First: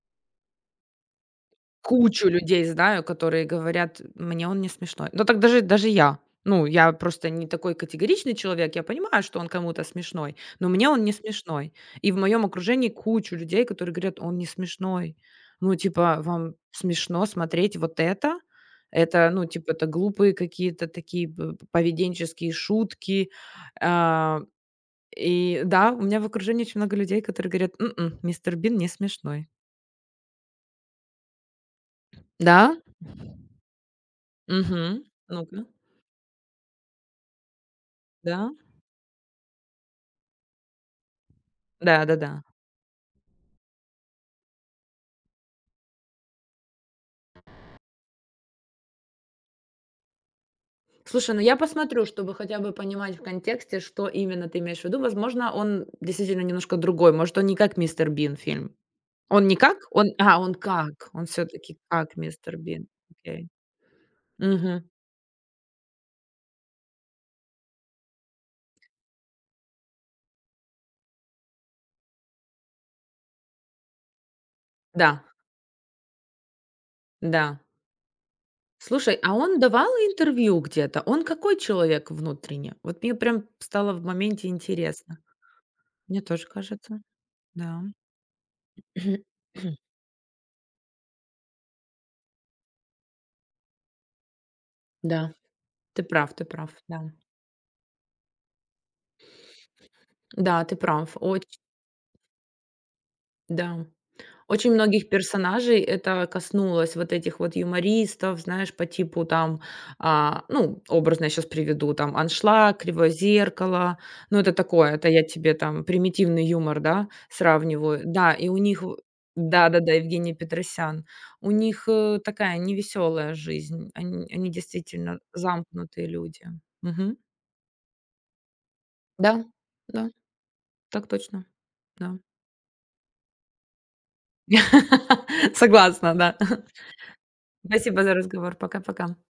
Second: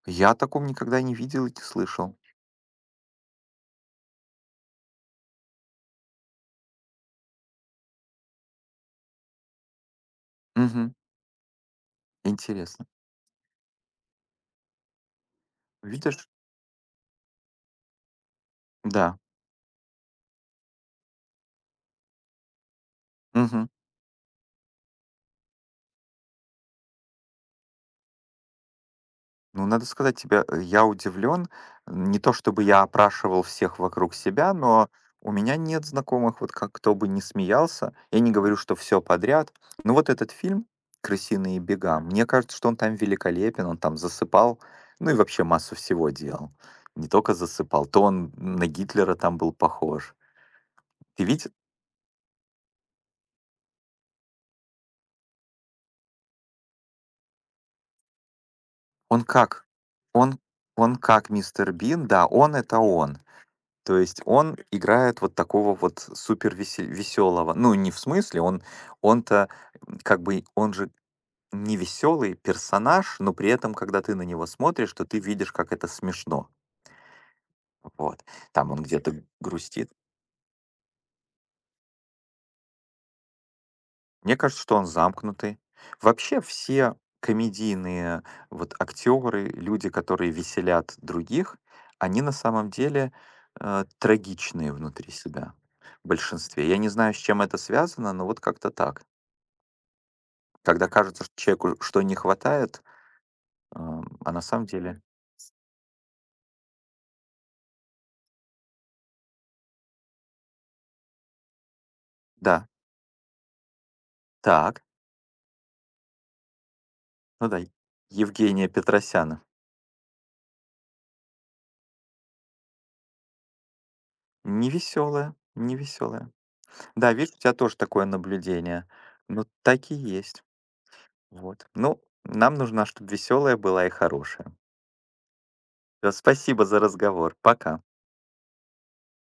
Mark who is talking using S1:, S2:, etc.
S1: Я о таком никогда не видел и не слышал.
S2: Кучу людей знаю, которые говорят мне: "Он не смешной". Ну, так даже даже я, ну, я просто не такой категоричный человек, я понимаю, что он кому-то смешной, но мне
S1: Мгм.
S2: он не смешной. И в моём
S1: Интересно.
S2: окружении кучу людей, которые говорят: "Он не смешной". Ну типа,
S1: Видишь?
S2: вам смешно смотреть вот это?
S1: Да.
S2: Это, ну типа, это глупые какие-то такие пов поведенческие шутки,
S1: Мгм.
S2: э. И да, у меня в окружении очень много людей, которые говорят: "М-м, Мистер Бин не смешной".
S1: Ну, надо сказать тебе, я удивлен. Не то
S2: Да.
S1: чтобы я опрашивал всех вокруг себя, но
S2: Мгм.
S1: у меня
S2: Ну-ка.
S1: нет знакомых, вот как кто бы ни смеялся. Я не
S2: Да?
S1: говорю, что всё подряд. Но вот этот фильм "Крысиные бега", мне
S2: Да-да-да.
S1: кажется, что он там великолепен, он там засыпал, ну и вообще массу всего делал. Не тока засыпал, то он на Гитлера там был похож. Ты
S2: Слушай, ну,
S1: виде
S2: я посмотрю, чтобы хотя бы понимать в контексте, что именно ты имеешь в виду. Возможно, он действительно немножко другой. Может, он не как "Мистер Бин" фильм,
S1: Он
S2: он не
S1: как
S2: как, а,
S1: он
S2: он
S1: он
S2: как, он
S1: как Мистер
S2: всё-таки
S1: Бин,
S2: как
S1: да, он
S2: "Мистер
S1: это
S2: Бин".
S1: он.
S2: Окей.
S1: То есть он
S2: Мгм.
S1: играет вот такого вот супервесе весёлого, ну, не в смысле, он, он-то как бы он же не весёлый персонаж, но при этом, когда ты на него смотришь, то ты
S2: Да.
S1: видишь, как это смешно.
S2: Да.
S1: Вот, там он
S2: Слушай,
S1: где-то
S2: а он давал
S1: грустит.
S2: интервью где-то? Он какой человек внутренне? Вот мне прямо стало в
S1: Мне
S2: моменте
S1: кажется, что он
S2: интересно.
S1: замкнутый.
S2: Мне
S1: Вообще,
S2: тоже
S1: все
S2: кажется. Да.
S1: комедийные вот актёры, люди, которые веселят других, они на самом деле, э, трагичные внутри
S2: Да,
S1: себя
S2: ты
S1: в
S2: прав ты
S1: большинстве.
S2: прав.
S1: Я не знаю,
S2: Да.
S1: с чем это связано, но вот как-то так.
S2: Да, ты
S1: Тогда
S2: прав.
S1: кажется, что
S2: Оче
S1: человеку, что не хватает,
S2: Да,
S1: ам, а на самом
S2: очень
S1: деле
S2: многих персонажей это коснулось, вот этих вот юмористов, знаешь, по типу там, а, ну, образно я щас приведу там
S1: Да.
S2: "Аншлаг", "Кривое зеркало". Ну, это
S1: Так.
S2: такое, это я тебе там примитивный юмор, да,
S1: Ну да,
S2: сравниваю. Да, и у
S1: Евгения
S2: них в
S1: Петросяна.
S2: да, да, Евгений Петросян. У них ы такая невеселая жизнь, они они
S1: Не
S2: действительно
S1: весёлая не
S2: замкнутые
S1: весёлая.
S2: люди.
S1: Да,
S2: Мгм.
S1: видишь, у тебя тоже такое наблюдение. Ну,
S2: Да
S1: так и
S2: да.
S1: есть.
S2: Так точно.
S1: Вот. Ну,
S2: Да.
S1: нам нужно, чтоб весёлая была и хорошая. Да.
S2: Согласна, да.
S1: Спасибо за разговор. Пока.
S2: Спасибо за разговор. Пока пока.